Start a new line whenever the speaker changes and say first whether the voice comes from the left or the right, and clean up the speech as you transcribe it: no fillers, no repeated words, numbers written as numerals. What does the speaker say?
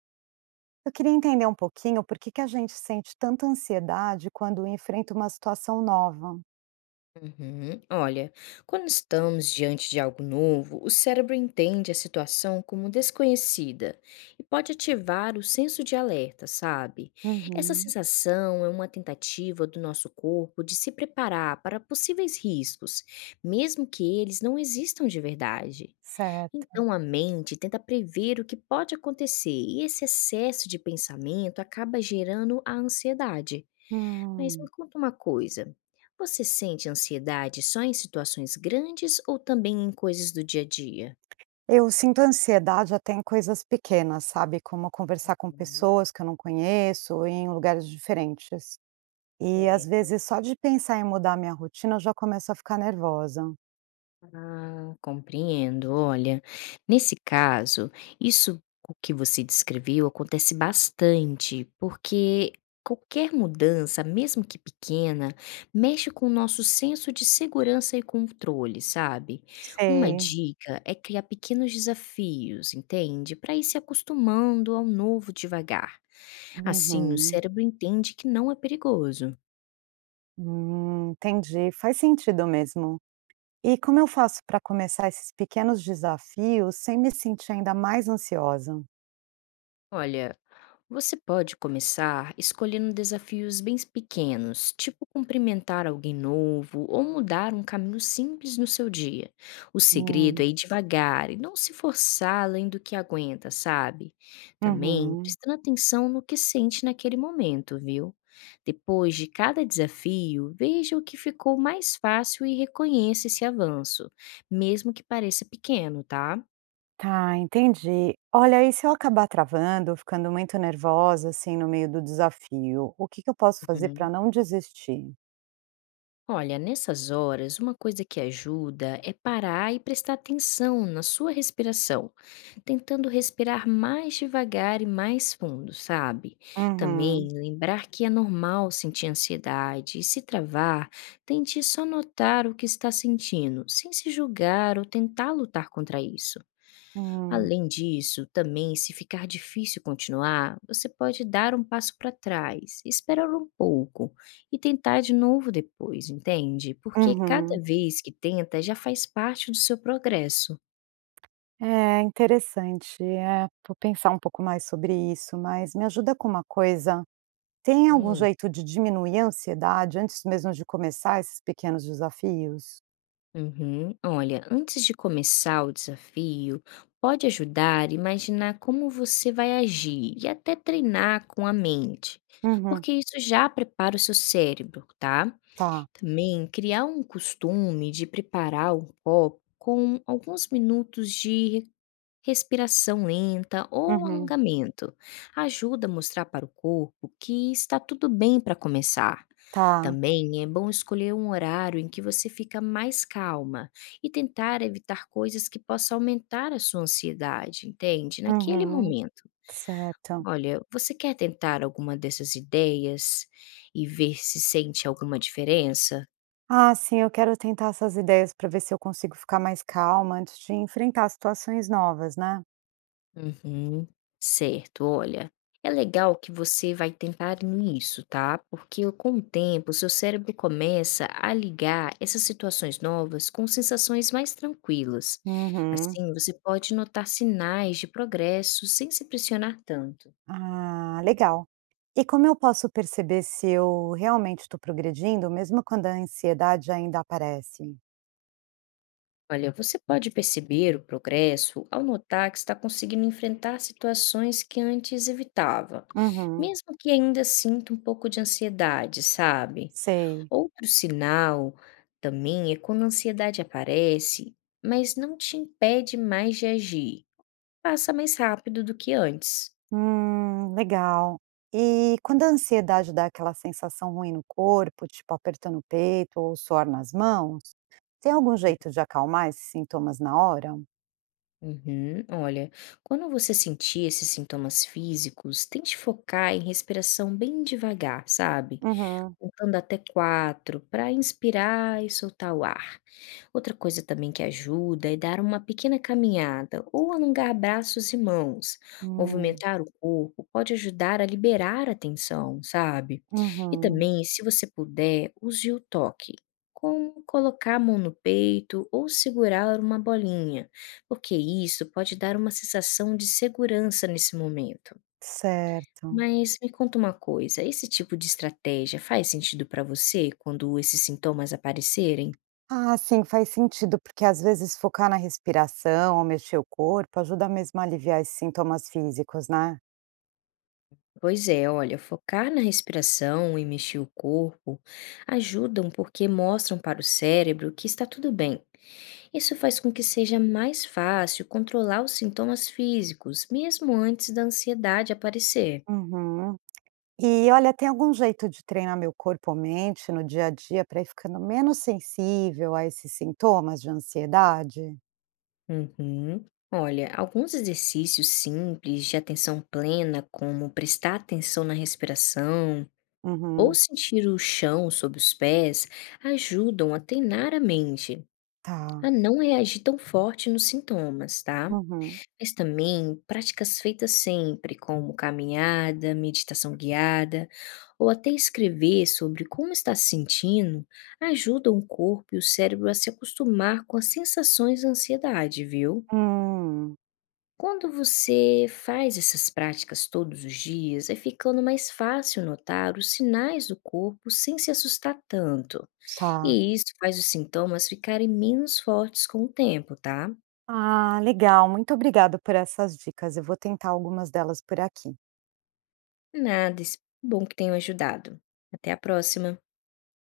right: Eu queria entender um pouquinho por que que a gente sente tanta ansiedade quando enfrenta uma situação nova.
left: Uhum. Olha, quando estamos diante de algo novo, o cérebro entende a situação como desconhecida e pode ativar o senso de alerta, sabe? Essa
right: Uhum,
left: sensação é uma tentativa do nosso corpo de se preparar para possíveis riscos, mesmo que eles não existam de verdade.
right: certo.
left: Então a mente tenta prever o que pode acontecer e esse excesso de pensamento acaba gerando a ansiedade. Mas me
right: Hum.
left: conta uma coisa, você sente ansiedade só em situações grandes ou também em coisas do dia a dia?
right: Eu sinto ansiedade até em coisas pequenas, sabe? Como conversar com
left: Uhum,
right: pessoas que eu não conheço, ou em lugares diferentes. E às
left: é.
right: vezes só de pensar em mudar minha rotina eu já começo a ficar nervosa.
left: Ah, compreendo. Olha, nesse caso, que você descreveu acontece bastante, porque qualquer mudança, mesmo que pequena, mexe com o nosso senso de segurança e controle, sabe? Uma
right: Sei.
left: dica é criar pequenos desafios, entende? Para ir se acostumando ao novo devagar. Assim, o
right: Uhum.
left: cérebro entende que não é perigoso.
right: Entendi. Faz sentido mesmo. E como eu faço para começar esses pequenos desafios sem me sentir ainda mais ansiosa?
left: Olha, você pode começar escolhendo desafios bem pequenos, tipo cumprimentar alguém novo ou mudar um caminho simples no seu dia. O segredo é
right: Hum,
left: ir devagar e não se forçar além do que aguenta, sabe? Também
right: uhum.
left: prestando atenção no que sente naquele momento, viu? Depois de cada desafio, veja o que ficou mais fácil e reconheça esse avanço, mesmo que pareça pequeno, tá?
right: Tá, entendi. Olha, e se eu acabar travando, ficando muito nervosa assim no meio do desafio, o que que eu posso fazer para
left: Uhum.
right: não desistir?
left: Olha, nessas horas, uma coisa que ajuda é parar e prestar atenção na sua respiração, tentando respirar mais devagar e mais fundo, sabe? Também
right: Uhum,
left: lembrar que é normal sentir ansiedade e se travar, tente só notar o que está sentindo, sem se julgar ou tentar lutar contra isso.
right: hum,
left: Além disso, também, se ficar difícil continuar, você pode dar um passo para trás, esperar um pouco e tentar de novo depois, entende? Porque cada
right: uhum.
left: vez que tenta já faz parte do seu progresso.
right: É interessante. É, vou pensar um pouco mais sobre isso, mas me ajuda com uma coisa. Tem algum
left: Hum,
right: jeito de diminuir a ansiedade antes mesmo de começar esses pequenos desafios?
left: Uhum. Olha, antes de começar o desafio, pode ajudar a imaginar como você vai agir e até treinar com a mente,
right: Uhum.
left: porque isso já prepara o seu cérebro, tá?
right: Tá.
left: Também criar um costume de preparar um copo com alguns minutos de respiração lenta ou
right: Uhum.
left: alongamento. Ajuda a mostrar para o corpo que está tudo bem para começar.
right: Tá.
left: Também é bom escolher um horário em que você fica mais calma e tentar evitar coisas que possam aumentar a sua ansiedade, entende? Naquele
right: Uhum.
left: momento.
right: Certo.
left: Olha, você quer tentar alguma dessas ideias e ver se sente alguma diferença?
right: Ah, sim, eu quero tentar essas ideias para ver se eu consigo ficar mais calma antes de enfrentar situações novas, né?
left: Uhum. Certo, olha, é legal que você vai tentar nisso, tá? Porque com o tempo, seu cérebro começa a ligar essas situações novas com sensações mais tranquilas.
right: Uhum.
left: Assim, você pode notar sinais de progresso sem se pressionar tanto.
right: Ah, legal. E como eu posso perceber se eu realmente estou progredindo, mesmo quando a ansiedade ainda aparece?
left: Olha, você pode perceber o progresso ao notar que está conseguindo enfrentar situações que antes evitava,
right: Uhum.
left: mesmo que ainda sinta um pouco de ansiedade, sabe?
right: Sei.
left: Outro sinal também é quando a ansiedade aparece, mas não te impede mais de agir. Passa mais rápido do que antes.
right: Legal. E quando a ansiedade dá aquela sensação ruim no corpo, tipo apertando o peito ou suor nas mãos, tem algum jeito de acalmar esses sintomas na hora?
left: Uhum, olha, quando você sentir esses sintomas físicos, tente focar em respiração bem devagar, sabe?
right: Uhum.
left: Contando até quatro, para inspirar e soltar o ar. Outra coisa também que ajuda é dar uma pequena caminhada ou alongar braços e mãos.
right: Hum,
left: Movimentar o corpo pode ajudar a liberar a tensão, sabe? E
right: uhum,
left: também, se você puder, use o toque, como colocar a mão no peito ou segurar uma bolinha, porque isso pode dar uma sensação de segurança nesse momento.
right: certo.
left: Mas me conta uma coisa, esse tipo de estratégia faz sentido para você quando esses sintomas aparecerem?
right: Ah, sim, faz sentido, porque às vezes focar na respiração ou mexer o corpo ajuda mesmo a aliviar esses sintomas físicos, né?
left: Pois é, olha, focar na respiração e mexer o corpo ajudam porque mostram para o cérebro que está tudo bem. Isso faz com que seja mais fácil controlar os sintomas físicos, mesmo antes da ansiedade aparecer.
right: Uhum. E olha, tem algum jeito de treinar meu corpo ou mente no dia a dia para ir ficando menos sensível a esses sintomas de ansiedade?
left: Uhum. Olha, alguns exercícios simples de atenção plena, como prestar atenção na respiração ou
right: Uhum,
left: sentir o chão sob os pés, ajudam a treinar a mente
right: tá.
left: a não reagir tão forte nos sintomas, tá?
right: Uhum.
left: Mas também práticas feitas sempre, como caminhada, meditação guiada ou até escrever sobre como está se sentindo, ajudam o corpo e o cérebro a se acostumar com as sensações da ansiedade, viu?
right: Hum,
left: Quando você faz essas práticas todos os dias, é ficando mais fácil notar os sinais do corpo sem se assustar tanto.
right: tá.
left: E isso faz os sintomas ficarem menos fortes com o tempo, tá?
right: Ah, legal. Muito obrigada por essas dicas. Eu vou tentar algumas delas por aqui.
left: Nada, bom que tenham ajudado. Até a próxima!